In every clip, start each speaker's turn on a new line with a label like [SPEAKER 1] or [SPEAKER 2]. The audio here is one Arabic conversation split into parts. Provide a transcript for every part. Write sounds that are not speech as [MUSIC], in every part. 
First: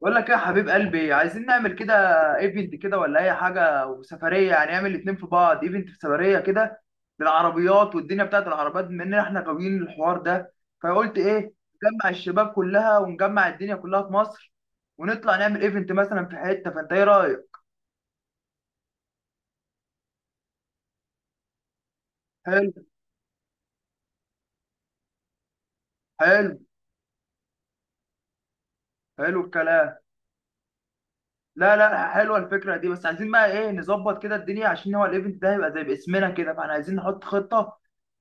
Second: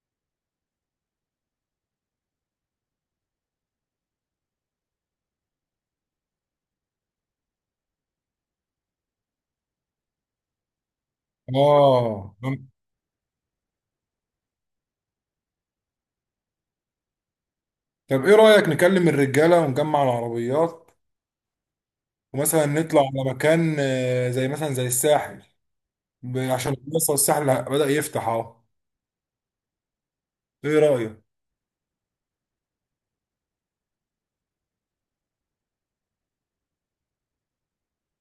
[SPEAKER 1] بقول لك إيه يا حبيب قلبي، عايزين نعمل كده ايفنت كده ولا اي حاجه وسفريه، يعني نعمل الاتنين في بعض، ايفنت في سفريه كده للعربيات والدنيا بتاعت العربيات، بما ان احنا غاويين الحوار ده. فقلت ايه؟ نجمع
[SPEAKER 2] اه،
[SPEAKER 1] الشباب كلها ونجمع الدنيا كلها في مصر ونطلع نعمل ايفنت مثلا في حته. فانت ايه رايك؟
[SPEAKER 2] طب ايه رأيك نكلم الرجالة ونجمع العربيات، ومثلا
[SPEAKER 1] حلو.
[SPEAKER 2] نطلع على مكان زي مثلا زي الساحل.
[SPEAKER 1] حلو.
[SPEAKER 2] عشان لسه الساحل بدأ يفتح اهو.
[SPEAKER 1] حلو الكلام.
[SPEAKER 2] ايه رأيك؟
[SPEAKER 1] لا لا، حلوه الفكره دي، بس عايزين بقى ايه نظبط كده الدنيا، عشان هو الايفنت ده هيبقى زي باسمنا كده، فاحنا عايزين نحط خطه.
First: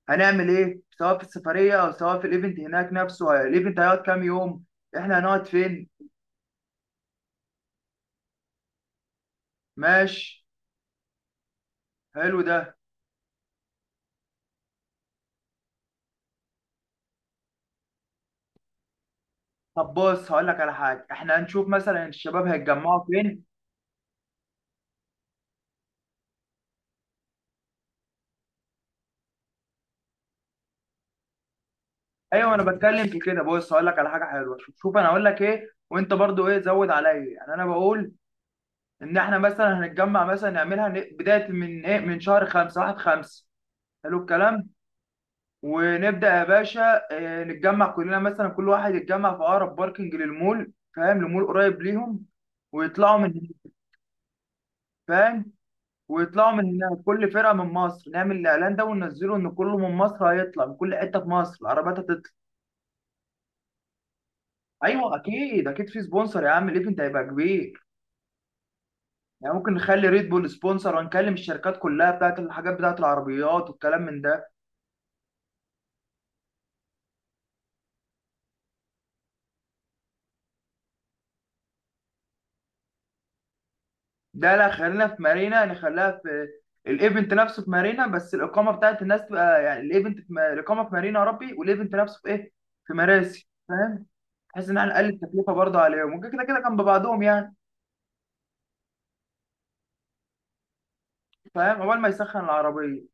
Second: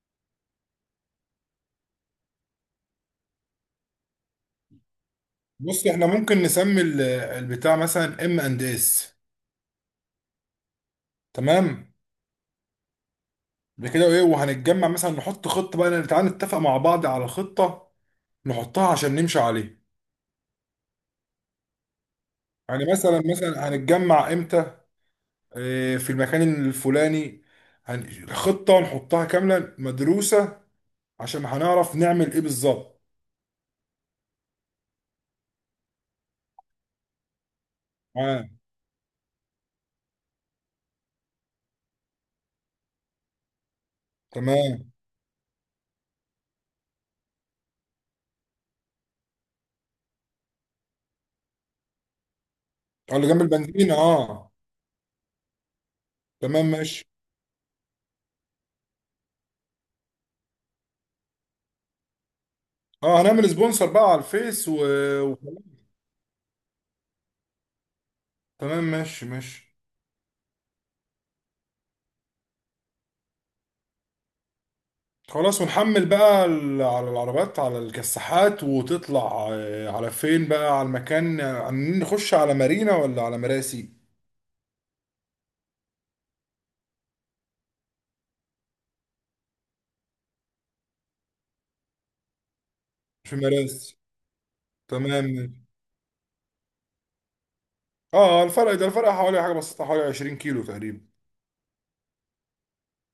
[SPEAKER 1] هنعمل ايه سواء في السفريه او سواء في الايفنت هناك نفسه؟ الايفنت هيقعد كام يوم؟ احنا هنقعد
[SPEAKER 2] بص،
[SPEAKER 1] فين؟
[SPEAKER 2] احنا ممكن نسمي البتاع مثلا ام اند اس.
[SPEAKER 1] ماشي.
[SPEAKER 2] تمام.
[SPEAKER 1] حلو ده.
[SPEAKER 2] بكده ايه، وهنتجمع مثلا، نحط خطة بقى. تعالى نتفق مع بعض على خطة نحطها عشان نمشي عليها.
[SPEAKER 1] طب بص هقول لك على حاجه، احنا هنشوف مثلا الشباب
[SPEAKER 2] يعني
[SPEAKER 1] هيتجمعوا
[SPEAKER 2] مثلا
[SPEAKER 1] فين.
[SPEAKER 2] مثلا هنتجمع امتى. في المكان الفلاني. خطة نحطها كاملة مدروسة عشان هنعرف نعمل ايه
[SPEAKER 1] ايوه انا
[SPEAKER 2] بالظبط.
[SPEAKER 1] بتكلم في كده، بص هقول لك على حاجه حلوه. شوف شوف، انا هقول لك ايه وانت برضو ايه زود عليا، يعني انا بقول
[SPEAKER 2] اه،
[SPEAKER 1] ان احنا مثلا هنتجمع، مثلا نعملها بدايه من ايه، من شهر 5، 1/5. حلو الكلام.
[SPEAKER 2] تمام.
[SPEAKER 1] ونبدأ يا باشا. نتجمع كلنا، مثلا كل واحد يتجمع في أقرب باركنج للمول، فاهم؟ لمول قريب ليهم
[SPEAKER 2] اه،
[SPEAKER 1] ويطلعوا
[SPEAKER 2] اللي
[SPEAKER 1] من
[SPEAKER 2] جنب
[SPEAKER 1] هناك،
[SPEAKER 2] البنزينة. اه،
[SPEAKER 1] فاهم؟ ويطلعوا من
[SPEAKER 2] تمام
[SPEAKER 1] هناك،
[SPEAKER 2] ماشي.
[SPEAKER 1] كل فرقة من مصر. نعمل الإعلان ده وننزله إن كله من مصر هيطلع، من كل حتة في مصر العربيات هتطلع.
[SPEAKER 2] اه، هنعمل سبونسر بقى على الفيس و...
[SPEAKER 1] أيوه، أكيد
[SPEAKER 2] وخلاص.
[SPEAKER 1] أكيد في سبونسر يا عم، الإيفنت هيبقى كبير.
[SPEAKER 2] تمام ماشي
[SPEAKER 1] يعني ممكن
[SPEAKER 2] ماشي.
[SPEAKER 1] نخلي ريد بول سبونسر ونكلم الشركات كلها بتاعت الحاجات بتاعت العربيات والكلام من ده.
[SPEAKER 2] خلاص، ونحمل بقى على العربات على الكساحات، وتطلع على فين بقى؟ على المكان عاملين نخش على مارينا ولا على مراسي؟
[SPEAKER 1] ده لا، خلينا في مارينا، نخليها في الايفنت نفسه في مارينا، بس الاقامه بتاعت الناس تبقى، يعني الايفنت في الاقامه في مارينا يا ربي، والايفنت نفسه في ايه، في
[SPEAKER 2] في
[SPEAKER 1] مراسي،
[SPEAKER 2] مراسي.
[SPEAKER 1] فاهم؟ بحيث ان احنا نقلل
[SPEAKER 2] تمام
[SPEAKER 1] التكلفه
[SPEAKER 2] ماشي.
[SPEAKER 1] برضه عليهم، ممكن كده كده جنب بعضهم يعني.
[SPEAKER 2] اه، الفرق حوالي حاجة بسيطة، حوالي 20 كيلو تقريبا.
[SPEAKER 1] فاهم؟ اول ما يسخن العربيه.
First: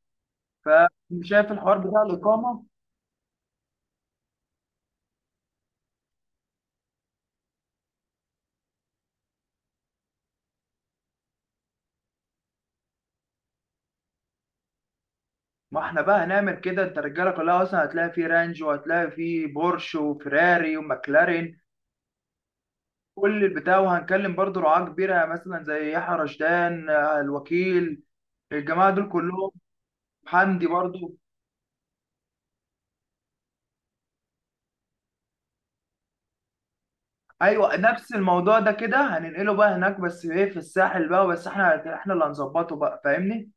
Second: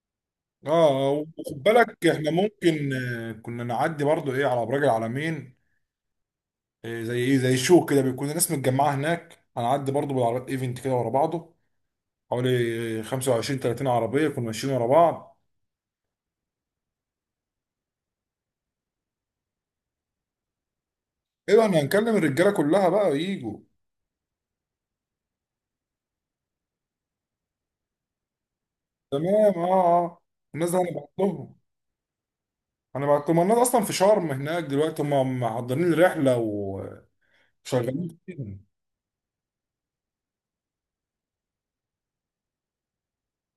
[SPEAKER 2] اه،
[SPEAKER 1] فشايف
[SPEAKER 2] وخد
[SPEAKER 1] الحوار بتاع
[SPEAKER 2] بالك احنا
[SPEAKER 1] الاقامه؟
[SPEAKER 2] ممكن كنا نعدي برضو ايه على ابراج العلمين. إيه؟ زي شو كده بيكون الناس متجمعه هناك، هنعدي برضو بالعربيات ايفنت كده ورا بعضه، حوالي 25 30 عربيه يكونوا ماشيين ورا بعض.
[SPEAKER 1] ما احنا بقى هنعمل كده، انت الرجاله كلها اصلا هتلاقي فيه رانج وهتلاقي فيه بورش وفيراري وماكلارين،
[SPEAKER 2] ايوه، احنا هنكلم الرجاله كلها بقى
[SPEAKER 1] كل
[SPEAKER 2] يجوا.
[SPEAKER 1] البتاع. وهنكلم برضه رعاة كبيره، يعني مثلا زي يحيى رشدان، الوكيل، الجماعه دول كلهم.
[SPEAKER 2] تمام. اه اه،
[SPEAKER 1] حمدي
[SPEAKER 2] الناس دي هنبعت
[SPEAKER 1] برضو.
[SPEAKER 2] لهم هنبعت لهم الناس اصلا في شرم هناك دلوقتي، هم محضرين الرحله
[SPEAKER 1] ايوه نفس
[SPEAKER 2] وشغالين
[SPEAKER 1] الموضوع
[SPEAKER 2] فيهم.
[SPEAKER 1] ده كده هننقله بقى هناك، بس ايه في الساحل بقى، بس احنا اللي هنظبطه بقى، فاهمني؟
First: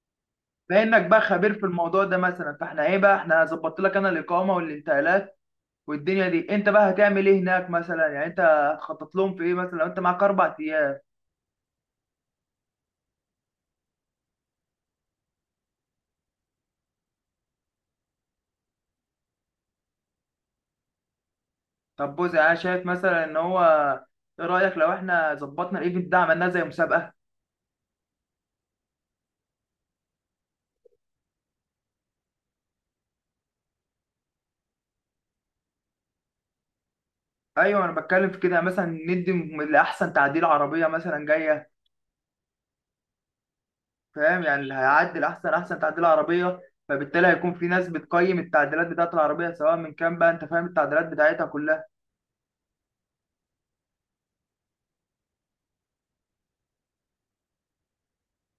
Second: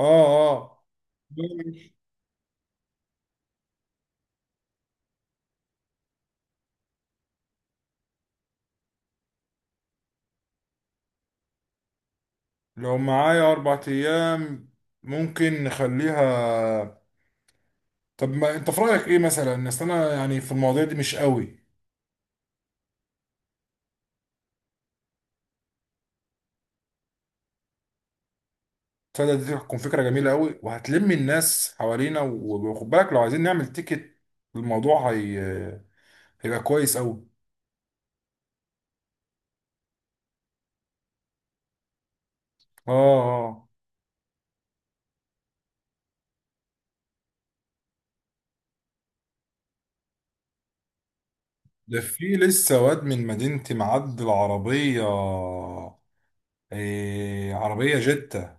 [SPEAKER 2] اه اه،
[SPEAKER 1] فانك بقى خبير في الموضوع ده مثلا، فاحنا ايه بقى، احنا ظبطت لك انا الاقامه والانتقالات والدنيا دي، انت بقى هتعمل ايه هناك مثلا؟ يعني انت هتخطط لهم في ايه مثلا لو انت معاك 4 ايام؟
[SPEAKER 2] لو معايا اربع ايام، ممكن نخليها. طب ما انت في رايك ايه مثلا الناس؟ انا يعني في المواضيع دي مش قوي.
[SPEAKER 1] طب بص، يعني انا شايف مثلا ان هو، ايه رايك لو احنا ظبطنا الايفنت ده عملناه زي مسابقه؟
[SPEAKER 2] تصدق دي تكون فكرة جميلة قوي، وهتلم الناس حوالينا. وخد بالك، لو عايزين نعمل تيكت الموضوع هيبقى كويس قوي.
[SPEAKER 1] ايوه انا بتكلم في كده. مثلا ندي لاحسن تعديل عربيه مثلا جايه،
[SPEAKER 2] اه اه،
[SPEAKER 1] فاهم؟ يعني اللي هيعدل احسن تعديل عربيه، فبالتالي هيكون في ناس بتقيم التعديلات بتاعت العربيه سواء من كام بقى، انت فاهم التعديلات بتاعتها كلها.
[SPEAKER 2] ده في لسه واد من مدينتي معدل عربية. إيه؟ عربية جتة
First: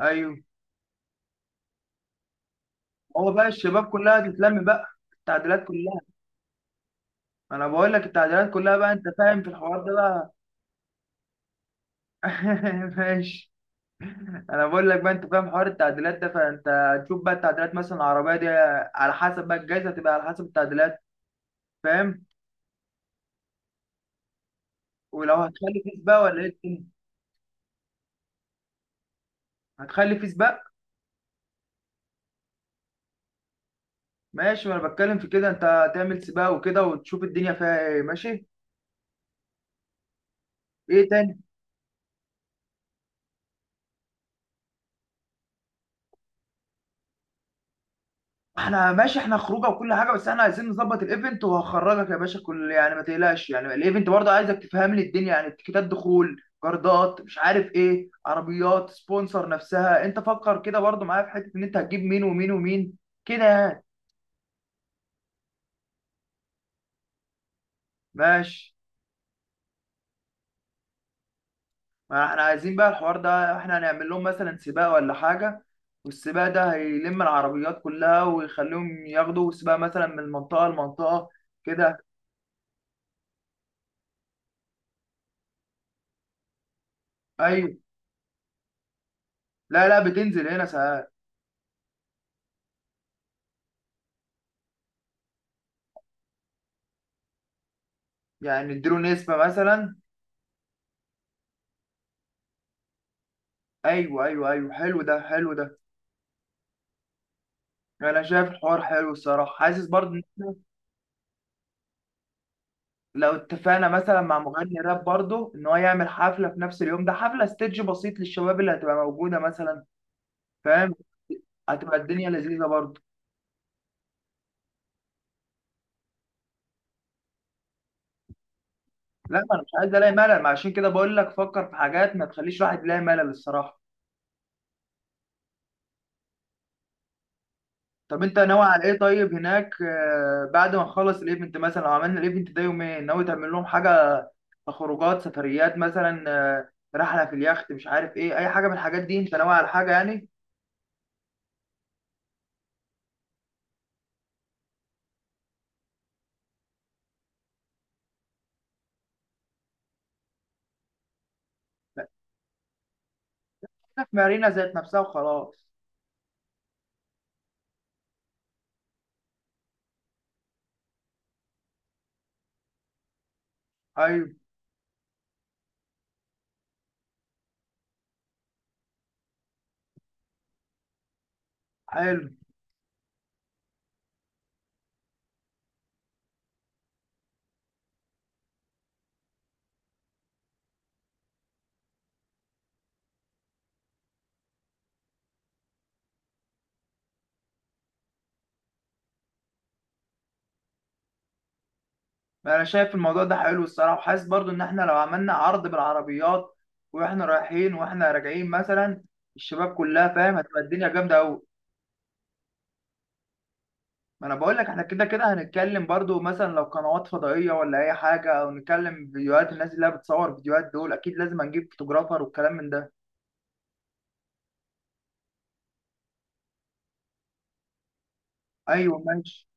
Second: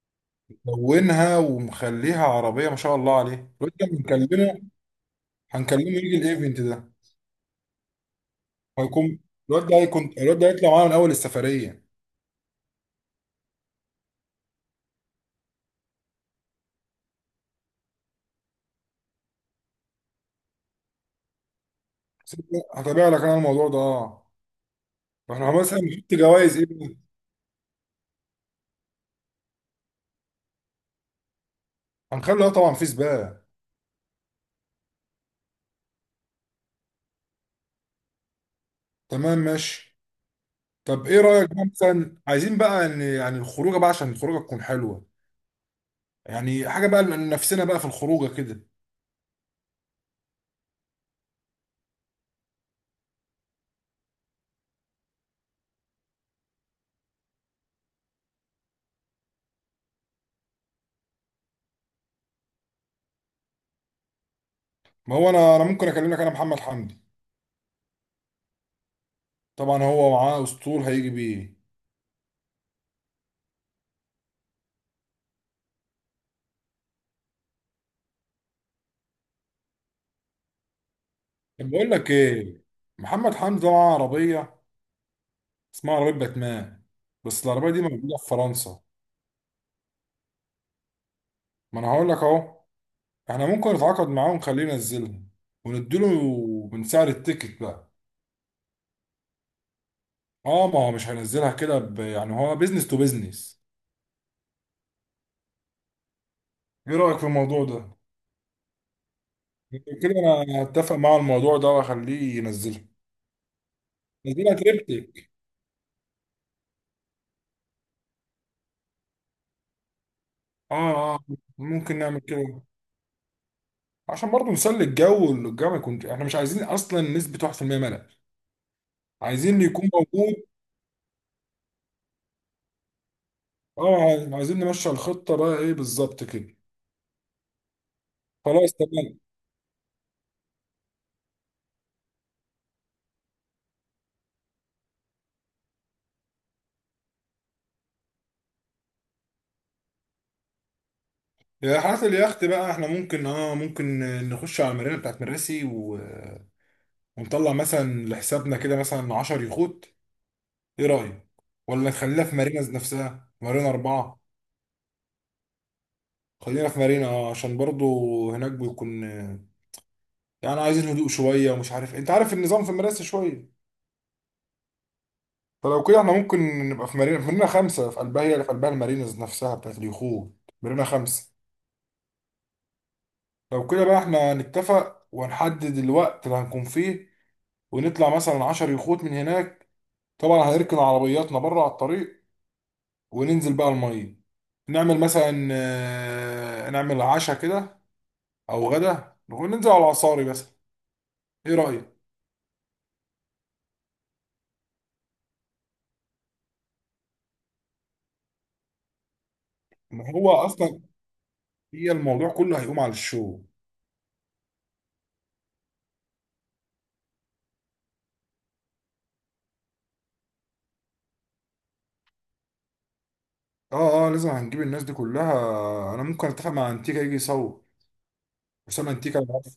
[SPEAKER 1] ايوه.
[SPEAKER 2] لونها ومخليها عربية، ما شاء الله
[SPEAKER 1] هو
[SPEAKER 2] عليه.
[SPEAKER 1] بقى
[SPEAKER 2] الواد ده
[SPEAKER 1] الشباب كلها
[SPEAKER 2] بنكلمه،
[SPEAKER 1] تتلم بقى، التعديلات
[SPEAKER 2] هنكلمه
[SPEAKER 1] كلها.
[SPEAKER 2] يجي الايفنت ده.
[SPEAKER 1] انا بقول لك التعديلات كلها بقى، انت
[SPEAKER 2] هيكون
[SPEAKER 1] فاهم في
[SPEAKER 2] الواد ده
[SPEAKER 1] الحوار ده
[SPEAKER 2] هيكون
[SPEAKER 1] بقى.
[SPEAKER 2] الواد ده هيطلع معانا من أول السفرية.
[SPEAKER 1] [LAUGHS] ماشي. انا بقول لك بقى، انت فاهم حوار التعديلات ده، فانت هتشوف بقى التعديلات، مثلا العربيه دي على حسب بقى، الجائزه هتبقى على حسب التعديلات، فاهم؟
[SPEAKER 2] هتابع لك أنا الموضوع ده. اه،
[SPEAKER 1] ولو
[SPEAKER 2] احنا مثلا
[SPEAKER 1] هتخلي فيس
[SPEAKER 2] نحط
[SPEAKER 1] بقى ولا ايه
[SPEAKER 2] جوائز
[SPEAKER 1] الدنيا؟
[SPEAKER 2] ايه؟
[SPEAKER 1] هتخلي فيس بقى.
[SPEAKER 2] هنخلي طبعا في سباق.
[SPEAKER 1] ماشي. وانا بتكلم في كده، انت تعمل سباق وكده وتشوف الدنيا فيها ايه. ماشي.
[SPEAKER 2] تمام ماشي. طب
[SPEAKER 1] ايه
[SPEAKER 2] ايه
[SPEAKER 1] تاني؟
[SPEAKER 2] رايك بقى، مثلا عايزين بقى ان يعني الخروجه بقى، عشان الخروجه تكون حلوه. يعني حاجه بقى لنفسنا بقى في الخروجه كده.
[SPEAKER 1] احنا ماشي، احنا خروجه وكل حاجه، بس احنا عايزين نظبط الايفنت وهخرجك يا باشا، كل يعني ما تقلقش، يعني الايفنت برضه عايزك تفهم لي الدنيا، يعني تيكيتات دخول، جردات، مش عارف ايه، عربيات سبونسر نفسها انت فكر كده برضه معايا في حته، ان انت هتجيب مين ومين ومين كده يعني.
[SPEAKER 2] ما هو انا ممكن اكلمك انا محمد حمدي.
[SPEAKER 1] ماشي.
[SPEAKER 2] طبعا هو معاه اسطول هيجي بيه.
[SPEAKER 1] ما احنا عايزين بقى الحوار ده، احنا هنعمل لهم مثلا سباق ولا حاجة، والسباق ده هيلم العربيات كلها ويخليهم ياخدوا سباق مثلا من منطقة لمنطقة
[SPEAKER 2] طب بقول
[SPEAKER 1] كده.
[SPEAKER 2] لك ايه، محمد حمدي ده معاه عربيه، اسمها عربيه باتمان، بس
[SPEAKER 1] ايوه.
[SPEAKER 2] العربيه دي موجوده في فرنسا.
[SPEAKER 1] لا لا، بتنزل هنا ساعات.
[SPEAKER 2] ما انا هقول لك اهو. احنا ممكن نتعاقد معاه ونخليه ينزلها، ونديله من سعر التيكت بقى.
[SPEAKER 1] يعني اديله نسبة مثلا.
[SPEAKER 2] اه، ما هو مش هينزلها كده، يعني هو بيزنس تو بيزنس.
[SPEAKER 1] ايوه ايوه ايوه، حلو ده حلو ده.
[SPEAKER 2] ايه رايك في الموضوع ده؟
[SPEAKER 1] انا شايف الحوار حلو الصراحة، حاسس
[SPEAKER 2] كده
[SPEAKER 1] برضه إن،
[SPEAKER 2] انا اتفق مع الموضوع ده، واخليه ينزلها.
[SPEAKER 1] لو اتفقنا مثلا مع
[SPEAKER 2] نزلها
[SPEAKER 1] مغني راب
[SPEAKER 2] تريبتك.
[SPEAKER 1] برضه ان هو يعمل حفلة في نفس اليوم ده، حفلة ستيدج بسيط للشباب اللي هتبقى موجودة مثلا،
[SPEAKER 2] اه
[SPEAKER 1] فاهم؟
[SPEAKER 2] اه،
[SPEAKER 1] هتبقى
[SPEAKER 2] ممكن نعمل
[SPEAKER 1] الدنيا
[SPEAKER 2] كده
[SPEAKER 1] لذيذة برضه.
[SPEAKER 2] عشان برضه نسلي الجو، والجو ما يكونش احنا مش عايزين اصلا نسبة 1% ملل.
[SPEAKER 1] لا، ما
[SPEAKER 2] عايزين
[SPEAKER 1] انا
[SPEAKER 2] اللي
[SPEAKER 1] مش
[SPEAKER 2] يكون
[SPEAKER 1] عايز الاقي
[SPEAKER 2] موجود.
[SPEAKER 1] ملل، ما عشان كده بقول لك فكر في حاجات ما تخليش الواحد يلاقي ملل الصراحه.
[SPEAKER 2] اه، عايزين نمشي الخطة بقى ايه بالظبط كده؟
[SPEAKER 1] طب انت ناوي
[SPEAKER 2] خلاص
[SPEAKER 1] على ايه
[SPEAKER 2] تمام.
[SPEAKER 1] طيب هناك؟ بعد ما نخلص الايفنت، مثلا لو عملنا الايفنت ده يومين، ناوي تعمل لهم حاجه؟ خروجات، سفريات مثلا، رحله في اليخت، مش عارف ايه، اي حاجه من الحاجات دي؟ انت ناوي على حاجه يعني؟
[SPEAKER 2] يا حالة اليخت بقى، احنا ممكن نخش على المارينا بتاعت مراسي و... ونطلع مثلا لحسابنا كده مثلا 10 يخوت. ايه رأيك؟ ولا نخليها في مارينا نفسها، مارينا
[SPEAKER 1] لا، في
[SPEAKER 2] أربعة.
[SPEAKER 1] مارينا ذات نفسها وخلاص.
[SPEAKER 2] خلينا في مارينا عشان برضو هناك بيكون يعني عايزين هدوء شوية، ومش عارف انت عارف النظام في مراسي شوية.
[SPEAKER 1] ايوه.
[SPEAKER 2] فلو كده احنا ممكن نبقى في مارينا خمسة، في قلبها، هي اللي في قلبها المارينز نفسها بتاعت اليخوت. مارينا خمسة.
[SPEAKER 1] حلو.
[SPEAKER 2] لو كده بقى، احنا نتفق ونحدد الوقت اللي هنكون فيه، ونطلع مثلا عشر يخوت من هناك. طبعا هنركن عربياتنا بره على الطريق، وننزل بقى المية. نعمل مثلا نعمل عشاء كده، او غدا، وننزل على العصاري مثلا. ايه رأيك؟
[SPEAKER 1] انا شايف الموضوع ده حلو الصراحه، وحاسس برضو ان احنا لو عملنا عرض بالعربيات، واحنا رايحين واحنا راجعين مثلا، الشباب كلها
[SPEAKER 2] ما هو
[SPEAKER 1] فاهم، هتبقى
[SPEAKER 2] اصلا
[SPEAKER 1] الدنيا جامده قوي.
[SPEAKER 2] هي الموضوع كله هيقوم على الشو.
[SPEAKER 1] ما انا بقول لك، احنا كده كده هنتكلم برضو مثلا لو قنوات فضائيه ولا اي حاجه، او نتكلم فيديوهات الناس اللي هي بتصور فيديوهات دول، اكيد لازم هنجيب فوتوغرافر والكلام من ده.
[SPEAKER 2] اه اه، لازم هنجيب الناس دي كلها. انا ممكن اتفق مع انتيكا يجي يصور. اسامه
[SPEAKER 1] ايوه،
[SPEAKER 2] انتيكا انا
[SPEAKER 1] ماشي.
[SPEAKER 2] عارف.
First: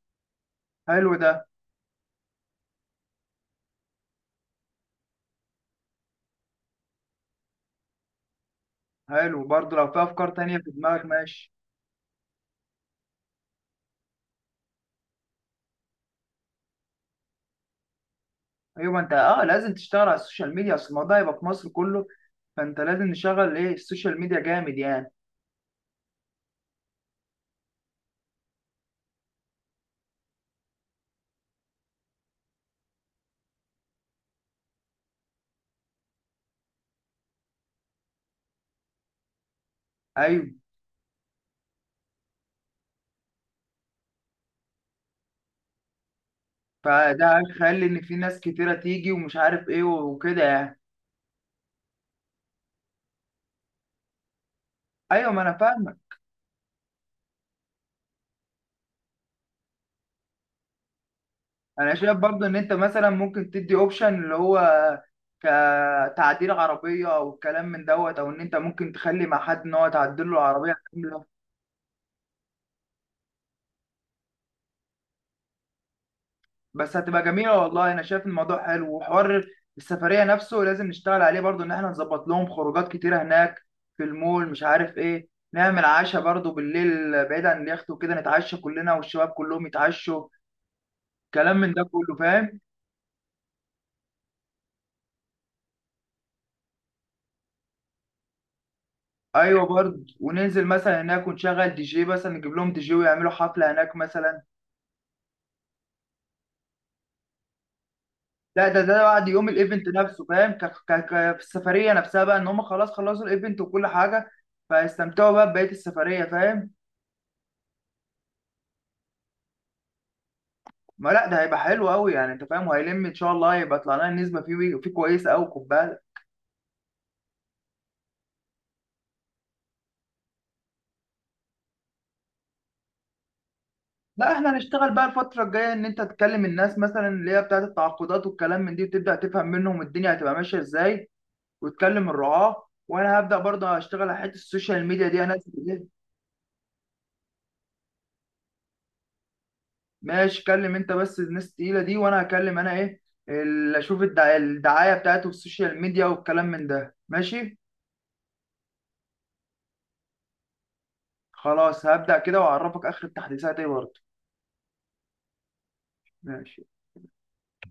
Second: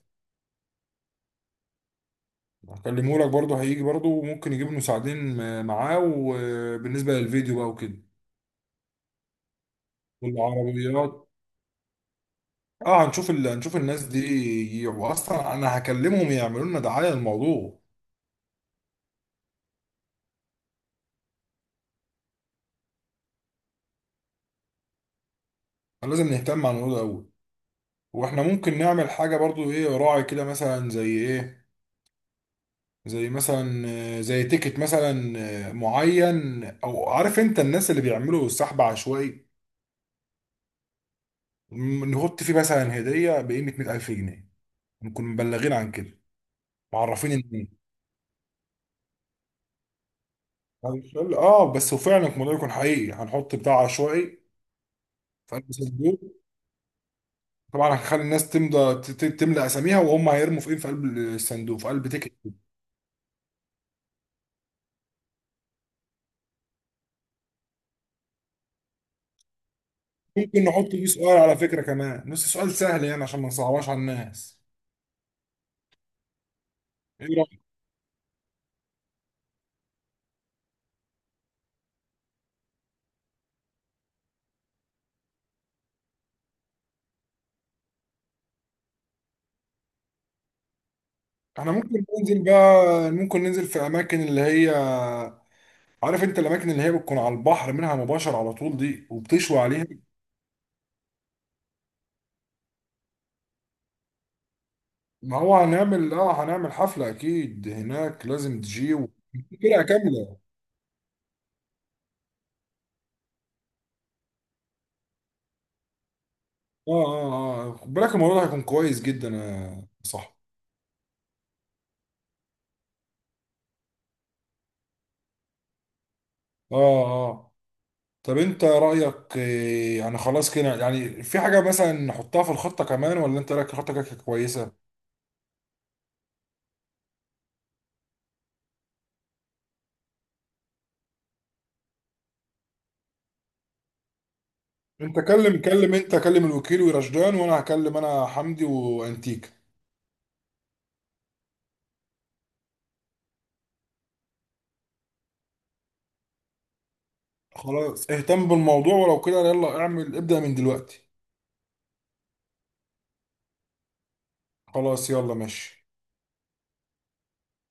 [SPEAKER 1] حلو ده.
[SPEAKER 2] هكلمه لك برضه، هيجي برضه، وممكن يجيب مساعدين معاه. وبالنسبه للفيديو بقى وكده،
[SPEAKER 1] حلو برضو، لو في افكار تانية في دماغك.
[SPEAKER 2] والعربيات.
[SPEAKER 1] ماشي.
[SPEAKER 2] اه، هنشوف هنشوف الناس دي يجي. واصلا انا هكلمهم يعملوا لنا دعايه للموضوع.
[SPEAKER 1] ايوه ما انت اه، لازم تشتغل على السوشيال ميديا، اصل الموضوع هيبقى في مصر كله، فانت لازم نشغل ايه السوشيال ميديا جامد يعني.
[SPEAKER 2] فلازم نهتم على الموضوع ده قوي. واحنا ممكن نعمل حاجه برضه ايه، راعي كده مثلا، زي ايه، زي مثلا زي تيكت مثلا معين. او عارف انت الناس اللي بيعملوا سحب عشوائي؟
[SPEAKER 1] ايوه.
[SPEAKER 2] نحط فيه مثلا هديه بقيمه 100,000 جنيه، نكون مبلغين عن كده، معرفين
[SPEAKER 1] فده
[SPEAKER 2] ان إيه.
[SPEAKER 1] هيخلي ان في ناس كتيره تيجي ومش عارف ايه وكده يعني.
[SPEAKER 2] اه، بس وفعلا الموضوع يكون حقيقي. هنحط بتاع عشوائي
[SPEAKER 1] ايوه ما انا
[SPEAKER 2] في قلب
[SPEAKER 1] فاهم.
[SPEAKER 2] صندوق. طبعا هنخلي الناس تمضى، تملى اساميها، وهم هيرموا في ايه، في قلب الصندوق، في
[SPEAKER 1] انا
[SPEAKER 2] قلب
[SPEAKER 1] شايف
[SPEAKER 2] تيكت.
[SPEAKER 1] برضو ان انت مثلا ممكن تدي اوبشن اللي هو، كتعديل عربيه او الكلام من دوت، او ان انت ممكن تخلي مع حد ان هو تعدل له
[SPEAKER 2] ممكن
[SPEAKER 1] العربيه
[SPEAKER 2] نحط فيه
[SPEAKER 1] كامله.
[SPEAKER 2] سؤال على فكره، كمان نص سؤال سهل يعني عشان ما نصعبهاش على الناس.
[SPEAKER 1] بس هتبقى جميله والله. انا شايف الموضوع حلو وحوار. السفريه نفسه لازم نشتغل عليه برضو، ان احنا نظبط لهم خروجات كتيره هناك في المول، مش عارف ايه، نعمل عشاء برضو بالليل بعيد عن اليخت وكده، نتعشى كلنا والشباب كلهم يتعشوا، كلام
[SPEAKER 2] احنا
[SPEAKER 1] من ده
[SPEAKER 2] ممكن
[SPEAKER 1] كله،
[SPEAKER 2] ننزل
[SPEAKER 1] فاهم؟
[SPEAKER 2] بقى، ممكن ننزل في اماكن اللي هي، عارف انت الاماكن اللي هي بتكون على البحر منها مباشر على طول دي، وبتشوي
[SPEAKER 1] ايوه
[SPEAKER 2] عليها.
[SPEAKER 1] برضه، وننزل مثلا هناك ونشغل دي جي مثلا، نجيب لهم دي جي ويعملوا حفله هناك مثلا.
[SPEAKER 2] ما هو هنعمل، هنعمل حفلة اكيد هناك. لازم
[SPEAKER 1] لا، ده
[SPEAKER 2] تجي
[SPEAKER 1] ده بعد يوم
[SPEAKER 2] فرقة
[SPEAKER 1] الايفنت نفسه
[SPEAKER 2] كاملة.
[SPEAKER 1] فاهم. في السفريه نفسها بقى، ان هم خلاص خلصوا الايفنت وكل حاجه، فيستمتعوا بقى ببقيه السفريه، فاهم؟
[SPEAKER 2] اه اه اه، خد بالك الموضوع ده هيكون كويس جدا يا صح.
[SPEAKER 1] ما لا، ده هيبقى حلو قوي، يعني انت فاهم، وهيلم ان شاء الله، هيبقى طلع لنا النسبه فيه كويسه قوي، خد بالك.
[SPEAKER 2] اه اه، طب انت رأيك يعني خلاص كده يعني، في حاجة مثلا نحطها في الخطة كمان، ولا انت رأيك الخطة كده
[SPEAKER 1] لا احنا
[SPEAKER 2] كويسة؟
[SPEAKER 1] هنشتغل بقى الفتره الجايه، ان انت تكلم الناس مثلا اللي هي بتاعت التعاقدات والكلام من دي، وتبدا تفهم منهم الدنيا هتبقى ماشيه ازاي، وتكلم الرعاة، وانا هبدأ برضه اشتغل على حتة السوشيال ميديا
[SPEAKER 2] انت
[SPEAKER 1] دي انا.
[SPEAKER 2] كلم
[SPEAKER 1] إيه؟
[SPEAKER 2] كلم انت كلم الوكيل ورشدان، وانا هكلم انا حمدي وانتيكا.
[SPEAKER 1] ماشي. كلم انت بس الناس التقيلة دي، وانا هكلم انا ايه اللي اشوف الدعاية بتاعته في السوشيال ميديا والكلام من ده. ماشي.
[SPEAKER 2] خلاص اهتم بالموضوع، ولو كده يلا اعمل، ابدأ من دلوقتي.
[SPEAKER 1] خلاص هبدأ كده واعرفك اخر التحديثات ايه برضه.
[SPEAKER 2] خلاص يلا ماشي.
[SPEAKER 1] ماشي.